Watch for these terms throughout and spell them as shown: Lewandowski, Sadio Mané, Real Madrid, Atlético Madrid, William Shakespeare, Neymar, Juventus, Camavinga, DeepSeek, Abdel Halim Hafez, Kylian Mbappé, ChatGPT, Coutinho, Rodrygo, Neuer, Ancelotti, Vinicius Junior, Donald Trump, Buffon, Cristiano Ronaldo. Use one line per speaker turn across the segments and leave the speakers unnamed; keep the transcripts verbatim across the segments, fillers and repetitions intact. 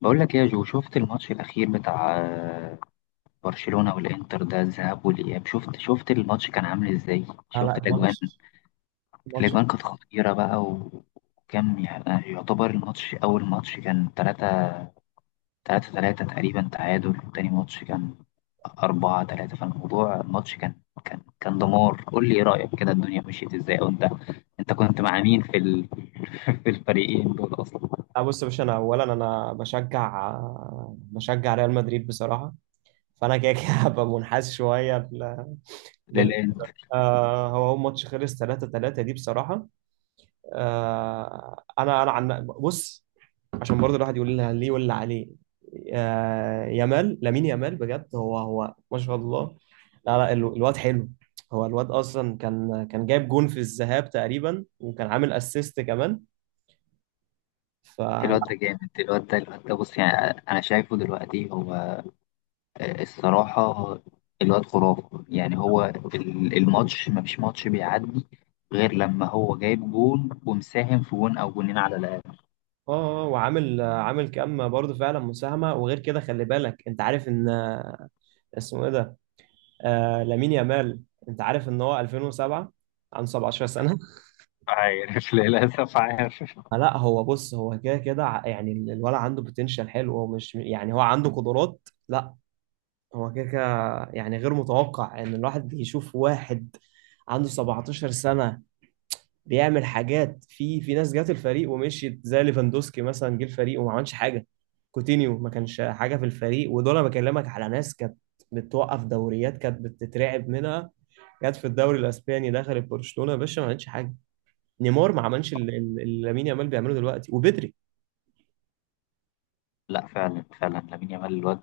بقول لك إيه يا جو؟ شفت الماتش الأخير بتاع آه، برشلونة والإنتر ده، الذهاب والإياب؟ شفت شفت الماتش كان عامل إزاي؟
لا لا
شفت الأجوان؟
الماتش الماتش
الأجوان كانت خطيرة بقى، و- وكم يعني يعتبر. الماتش أول ماتش كان تلاتة تلاتة تلاتة تقريبا تعادل، وتاني ماتش كان أربعة تلاتة، فالموضوع الماتش كان كان كان دمار. قول لي إيه رأيك كده، الدنيا مشيت إزاي؟ وأنت أنت أنت كنت مع مين في ال... في الفريقين دول أصلا؟
آه بص يا باشا، انا اولا انا بشجع آه، بشجع ريال مدريد بصراحه. فانا كده كده هبقى منحاز شويه ل- لل...
للإنتر.
آه هو هو ماتش خلص ثلاثة ثلاثة دي بصراحه. آه انا انا عن بص، عشان برضه الواحد يقول لها ليه ولا عليه. آه يامال لامين يامال بجد، هو هو ما شاء الله. لا لا ال- الواد حلو. هو الواد اصلا كان كان جايب جون في الذهاب تقريبا، وكان عامل اسيست كمان.
الواد ده جامد. الواد ده الواد ده بص يعني، انا شايفه دلوقتي هو آه، الصراحه الواد خرافه. يعني هو ال- الماتش، ما فيش ماتش بيعدي غير لما هو جايب جون ومساهم في جون او جونين على الاقل.
اه آه، وعامل آه، عامل كام برضه فعلا مساهمه. وغير كده خلي بالك، انت عارف ان آه، اسمه ايه ده، آه لامين يامال، انت عارف ان هو ألفين وسبعة، عنده سبعة عشر سنه.
عارف، للأسف عارف.
فلا هو بص، هو كده كده ع- يعني الولد عنده بوتنشال حلو، هو مش يعني هو عنده قدرات. لا هو كده كده، يعني غير متوقع ان الواحد يشوف واحد عنده سبعتاشر سنه بيعمل حاجات. في في ناس جات الفريق ومشيت، زي ليفاندوسكي مثلا، جه الفريق وما عملش حاجه. كوتينيو ما كانش حاجه في الفريق، ودول انا بكلمك على ناس كانت بتوقف دوريات، كانت بتترعب منها. جت في الدوري الاسباني، دخلت برشلونه يا باشا، ما عملتش حاجه. نيمار ما عملش اللي اللي- اللي لامين يامال بيعمله دلوقتي، وبدري.
لا، فعلا فعلا لامين يامال الواد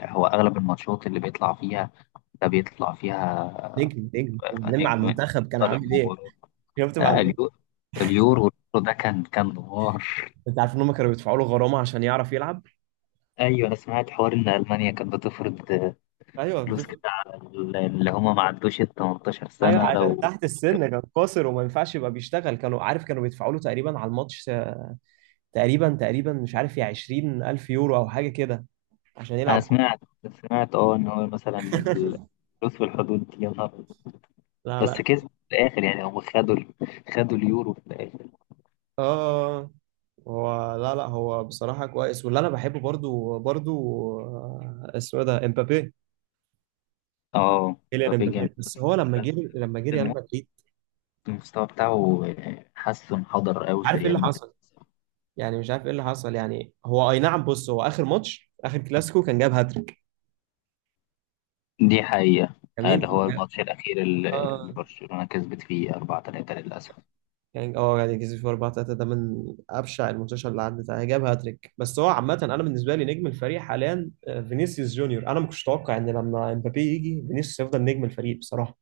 آه، هو اغلب الماتشات اللي بيطلع فيها ده بيطلع فيها
نجم نجم.
آه،
وبعدين مع
نجم،
المنتخب كان
طالب
عامل ايه؟
المباراه.
شفت مع
آه،
الم-
اليورو اليورو ده كان كان دمار.
انت عارف ان هم كانوا بيدفعوا له غرامه عشان يعرف يلعب؟
ايوه، انا سمعت حوار ان المانيا كانت بتفرض
ايوه
فلوس كده
بتفرق.
على اللي هم ما عدوش ال تمنتاشر
ايوه
سنه.
عشان
لو
تحت السن كان قاصر، وما ينفعش يبقى بيشتغل. كانوا، عارف، كانوا بيدفعوا له تقريبا على الماتش، تقريبا تقريبا مش عارف، يا عشرين ألف يورو أو حاجة كده، عشان
انا
يلعب.
سمعت سمعت اه ان هو مثلا الفلوس في الحدود دي، يا نهار أبيض.
لا
بس
لا.
كسبوا في الاخر، يعني هم خدوا ال- خدوا اليورو في الاخر.
اه هو لا لا هو بصراحة كويس، واللي انا بحبه برضو برضو آه، اسمه إيه ده، امبابي.
اه،
كيليان
مبابي جامد
امبابي، بس
بس
هو لما
بس
جه لما جه ريال
الم-
مدريد
المستوى بتاعه حاسه انحدر
مش
قوي في
عارف ايه اللي
ريال مدريد.
حصل. يعني مش عارف ايه اللي حصل. يعني هو اي نعم بص، هو اخر ماتش اخر كلاسيكو كان جاب هاتريك
دي حقيقه. آه،
جميل.
ده
هو
هو
جاب
الماتش الاخير اللي
اه
برشلونه كسبت فيه أربعة تلاتة للاسف.
كان، اه يعني كسب في اربعة تلاتة، ده من ابشع الماتشات اللي عدت عليها. جاب هاتريك، بس هو عامه انا بالنسبه لي نجم الفريق حاليا آه، فينيسيوس جونيور. انا ما كنتش اتوقع ان لما امبابي يجي، فينيسيوس يفضل نجم الفريق بصراحه.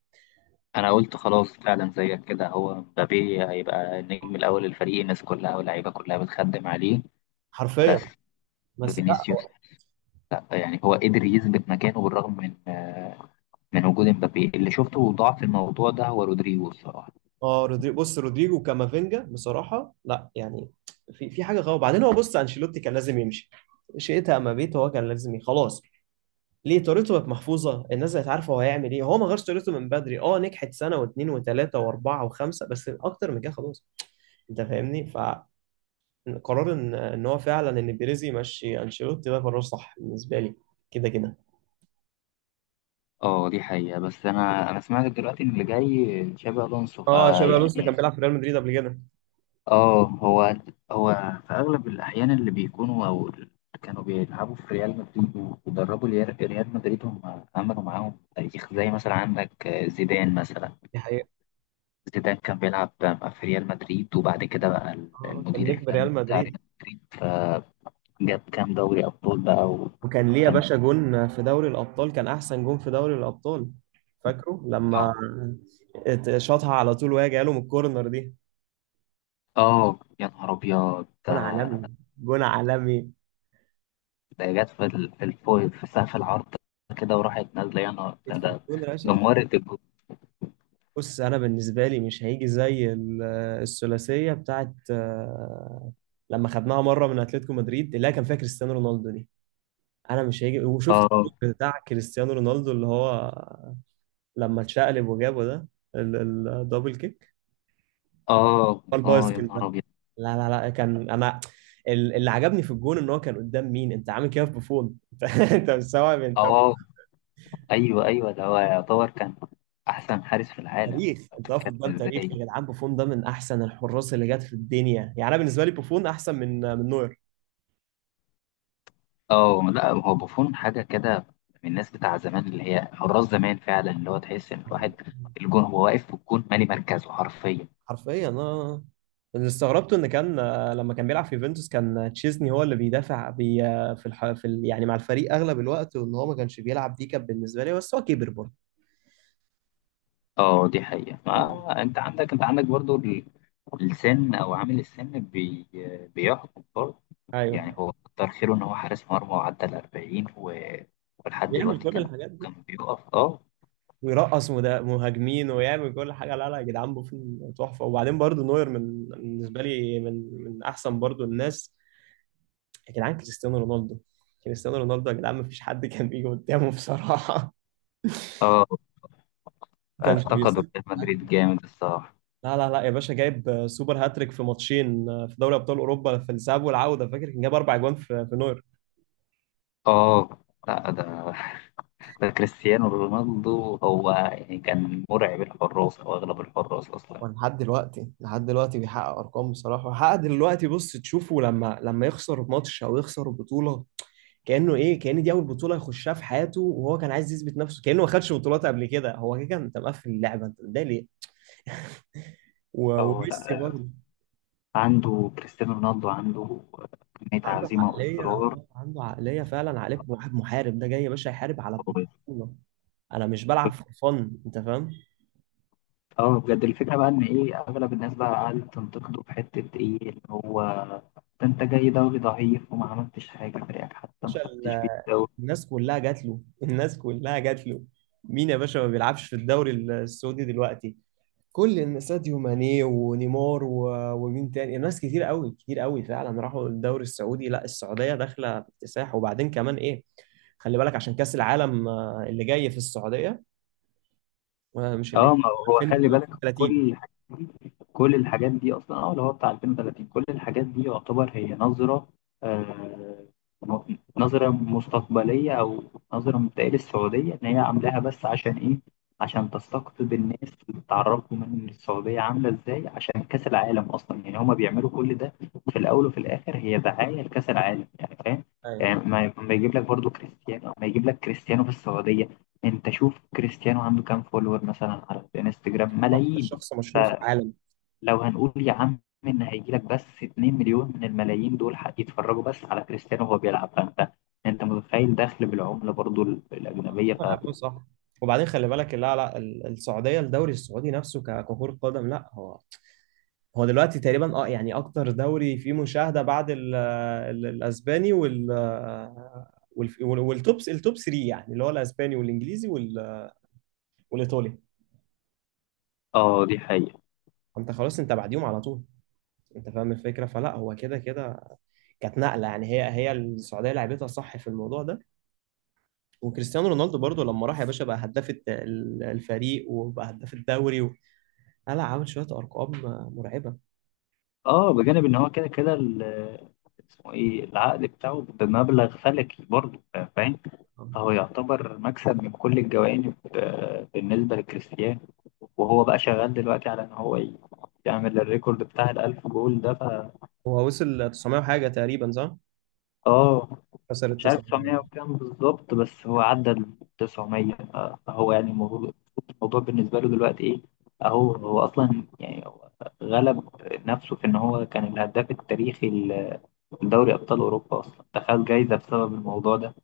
انا قلت خلاص، فعلا زيك كده، هو مبابي هيبقى النجم الاول للفريق، الناس كلها واللعيبه كلها بتخدم عليه. بس
حرفيا. بس لا
فينيسيوس،
هو-
لا يعني هو قدر يثبت مكانه بالرغم من آه، من وجود مبابي. اللي شفته ضعف الموضوع ده هو رودريجو الصراحه.
اه رودري، بص رودريجو كامافينجا بصراحه، لا يعني في في حاجه غلط. بعدين هو بص، انشيلوتي كان لازم يمشي. شئت ام ابيت، هو كان لازم يمشي خلاص. ليه؟ طريقته بقت محفوظه، الناس بقت عارفه هو هيعمل ايه. هو ما غيرش طريقته من بدري، اه نجحت سنه واثنين وثلاثه واربعه وخمسه، بس اكتر من كده خلاص. انت فاهمني. فقرار ان ان هو فعلا ان بيريز يمشي انشيلوتي ده قرار صح بالنسبه لي. كده كده.
اه دي حقيقه، بس انا انا سمعت دلوقتي ان اللي جاي تشابي الونسو
اه شابي الونسو اللي
فيعني.
كان بيلعب في ريال مدريد قبل كده.
اه هو هو في اغلب الاحيان اللي بيكونوا او اللي كانوا بيلعبوا في ريال مدريد ودربوا ريال ريال مدريد، هم عملوا معاهم تاريخ. زي مثلا عندك زيدان، مثلا
دي حقيقة.
زيدان كان بيلعب في ريال مدريد وبعد كده بقى
آه، كان
المدير
نجم
الفني
ريال
بتاع
مدريد.
ريال مدريد، فجاب كام دوري ابطال بقى.
وكان ليه يا
وكان
باشا جون في دوري الابطال، كان احسن جون في دوري الابطال. فاكره لما
اه
ات- شاطها على طول وهي جايه له من الكورنر دي،
آه، يا نهار ابيض ده
جون عالمي. جون عالمي.
ده جت في ال- في الفوق، في سقف العرض كده وراحت نازله، يا نهار ده
اتفل-
ده
جون راشق.
دمرت
بص انا بالنسبه لي مش هيجي زي ال- الثلاثيه بتاعت آه، لما خدناها مره من اتلتيكو مدريد، اللي هي كان فيها كريستيانو رونالدو دي. انا مش هيجي، وشفت
الجو.
الجول بتاع كريستيانو رونالدو اللي هو لما اتشقلب وجابه ده، ال- الدبل كيك،
اه،
هو
اه، يا
البايسكل
نهار
ده.
ابيض.
لا لا لا كان انا ال- اللي عجبني في الجون ان هو كان قدام مين، انت عامل كده في بوفون؟ انت انت مستوعب؟ انت
اه، ايوه ايوه، ده هو يعتبر كان احسن حارس في العالم.
تاريخ، انت واقف
بتتكلم
قدام تاريخ
ازاي؟
يا جدعان. بوفون ده من احسن الحراس اللي جت في الدنيا يعني، انا بالنسبه لي بوفون احسن من من نوير.
اه لا، هو بوفون حاجه كده، من الناس بتاع زمان اللي هي حراس زمان فعلا، اللي هو تحس ان الواحد الجون هو واقف في الجون مالي مركزه حرفيا.
حرفيا. اه اللي استغربته ان كان آه، لما كان بيلعب في يوفنتوس كان تشيزني هو اللي بيدافع بي آه، في الح... في ال... يعني مع الفريق اغلب الوقت، وان هو ما كانش بيلعب، دي كانت بالنسبه لي. بس هو كبر برضه.
اه دي حقيقه، ما انت عندك انت عندك برضو ال- السن، او عامل السن بي بيحكم برضو. يعني
ايوه.
هو كتر خيره ان هو حارس مرمى وعدى ال الأربعين، و- ولحد
بيعمل
دلوقتي
كل
كان
الحاجات دي،
كان بيقف. اه،
ويرقص مدا- مهاجمين، ويعمل كل حاجه. لا لا يا جدعان، بوفون تحفه، وبعدين برضو نوير من بالنسبه لي من من احسن برضو الناس. يا جدعان كريستيانو رونالدو. كريستيانو رونالدو يا جدعان، ما فيش حد كان بيجي قدامه بصراحه.
اه
ما كانش
افتقدوا
بيسامح.
ريال مدريد جامد الصراحة.
لا لا لا يا باشا، جايب سوبر هاتريك في ماتشين في دوري ابطال اوروبا، في الذهاب والعوده. فاكر كان جايب اربع اجوان في في نوير.
اه لا، ده ده كريستيانو رونالدو هو يعني كان مرعب الحراس او اغلب الحراس اصلا.
ولحد دلوقتي لحد دلوقتي بيحقق ارقام بصراحه. حقق دلوقتي. بص تشوفه لما لما يخسر ماتش او يخسر بطوله، كانه ايه، كان دي اول بطوله يخشها في حياته، وهو كان عايز يثبت نفسه كانه ما خدش بطولات قبل كده. هو كده، كان انت مقفل اللعبه انت، ده ليه؟ و-
اه
وميسي
لا،
برضه،
عنده كريستيانو رونالدو، عنده كمية
عنده
عزيمة
عقليه
واصرار
آه، عنده عقليه فعلا، عقليه واحد محارب. ده جاي يا باشا يحارب على
قوية.
بطوله. انا مش بلعب في فن، انت فاهم؟
اه بجد، الفكرة بقى ان ايه، اغلب الناس بقى قعدت تنتقده في حتة ايه، اللي هو ده انت جاي دوري ضعيف وما عملتش حاجة، فريقك حتى ما
باشا
خدتش بيه الدوري.
الناس كلها جات له. الناس كلها جات له. مين يا باشا ما بيلعبش في الدوري السعودي دلوقتي؟ كل الناس، ساديو ماني ونيمار و- ومين تاني، ناس كتير قوي كتير قوي فعلا راحوا الدوري السعودي. لا السعودية داخلة باكتساح. وبعدين كمان ايه، خلي بالك عشان كأس العالم آه، اللي جاي في السعودية آه، مش اللي
اه ما هو خلي بالك، كل
ألفين وثلاثين.
الحاجات دي كل الحاجات دي اصلا اه اللي هو بتاع ألفين وتلاتين، كل الحاجات دي يعتبر هي نظره آه م- نظره مستقبليه، او نظره مبدئيه للسعوديه، ان هي عاملاها بس عشان ايه؟ عشان تستقطب الناس وتعرفهم ان السعوديه عامله ازاي عشان كاس العالم اصلا. يعني هما بيعملوا كل ده، في الاول وفي الاخر هي دعايه لكاس العالم، يعني فاهم؟ يعني
أيوة.
ما ما يجيب لك برضو كريستيانو، ما يجيب لك كريستيانو في السعوديه. انت شوف كريستيانو عنده كام فولور مثلا على الانستجرام،
اكتر
ملايين.
شخص مشهور في العالم.
فلو هنقول يا عم ان هيجي لك بس 2 مليون من الملايين دول ح- يتفرجوا بس على كريستيانو وهو بيلعب، فانت انت متخيل دخل بالعملة برضو ال- الأجنبية؟
هم
ف.
لعبوه صح. وبعدين خلي بالك، لا لا ال- السعوديه الدوري السعودي نفسه ك- ككره قدم. لا هو هو دلوقتي تقريبا، اه يعني اكتر دوري فيه مشاهده بعد ال ال الاسباني وال وال- وال- والتوب التوب تلاتة، يعني اللي هو الاسباني والانجليزي وال- والايطالي.
اه دي حقيقة.
انت خلاص انت بعديهم على طول. انت فاهم الفكره؟ فلا هو كده كده كانت نقله. يعني هي هي السعوديه لعبتها صح في الموضوع ده. وكريستيانو رونالدو برضو لما راح يا باشا بقى هداف الت- ال- الفريق، وبقى هداف الدوري و... لا عامل شويه ارقام مرعبه.
اه بجانب ان هو كده كده ال- اسمه ايه، العقد بتاعه بمبلغ فلكي برضو، فاهم؟ فهو يعتبر مكسب من كل الجوانب، آه، بالنسبة لكريستيانو. وهو بقى شغال دلوقتي على ان هو ي- يعمل الريكورد بتاع الألف جول ده. ف،
هو وصل تسعمية وحاجه تقريبا صح؟
اه
كسر
مش عارف
التسعة.
تسعمية وكام بالظبط، بس هو عدى ال تسعمائة. ف- فهو يعني الموضوع الموضوع بالنسبة له دلوقتي ايه؟ اهو هو اصلا، يعني هو غلب نفسه في ان هو كان الهداف التاريخي ل- لدوري ابطال اوروبا اصلا، دخل جايزة بسبب الموضوع ده.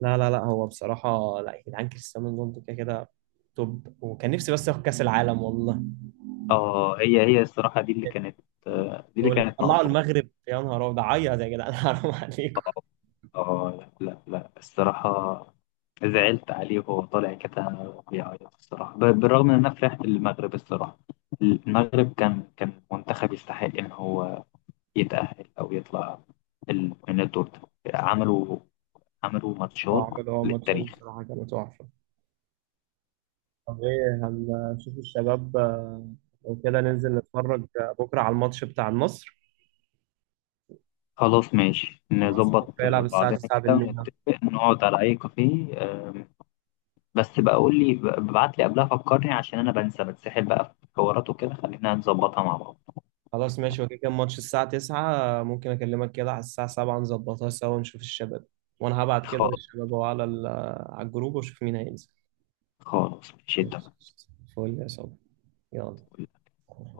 لا لا لا هو بصراحة لا يا جدعان، كريستيانو رونالدو كده كده توب. وكان نفسي بس ياخد كأس العالم والله.
اه، هي هي الصراحة دي اللي كانت آه، دي اللي
يقول لك
كانت
طلعوا
ناقصه.
المغرب، يا نهار أبيض، عيط يا جدعان. حرام عليكم.
اه لا لا لا، الصراحة زعلت عليه وهو طالع كده بيعيط، الصراحة ب- بالرغم إن أنا فرحت للمغرب الصراحة. المغرب كان كان منتخب يستحق إن هو يتأهل أو يطلع ال- من الدور ده. عملوا عملوا
هو
ماتشات
عمل هو ماتشين
للتاريخ.
بصراحة كانوا تحفة. طب ايه، هنشوف الشباب آه، لو كده ننزل نتفرج آه، بكرة على الماتش بتاع مصر،
خلاص ماشي،
الماتش اللي
نظبط
هيلعب الساعة
بعضنا
تسعة
كده
بالليل.
ونتفق نقعد على أي كافيه. آم، بس بقى قول لي، ب- ابعت لي قبلها فكرني عشان أنا بنسى، بتسحل بقى في حوارات وكده، خلينا نظبطها مع بعض.
خلاص ماشي وكده، كان ماتش الساعة تسعة، ممكن أكلمك كده على الساعة السابعة نظبطها سوا نشوف الشباب. وأنا هبعت كده للشباب أهو على ال- على الجروب، وأشوف مين هينزل.
خالص، مش انت
ماشي. فول يا صاحبي.
مسؤول
يلا.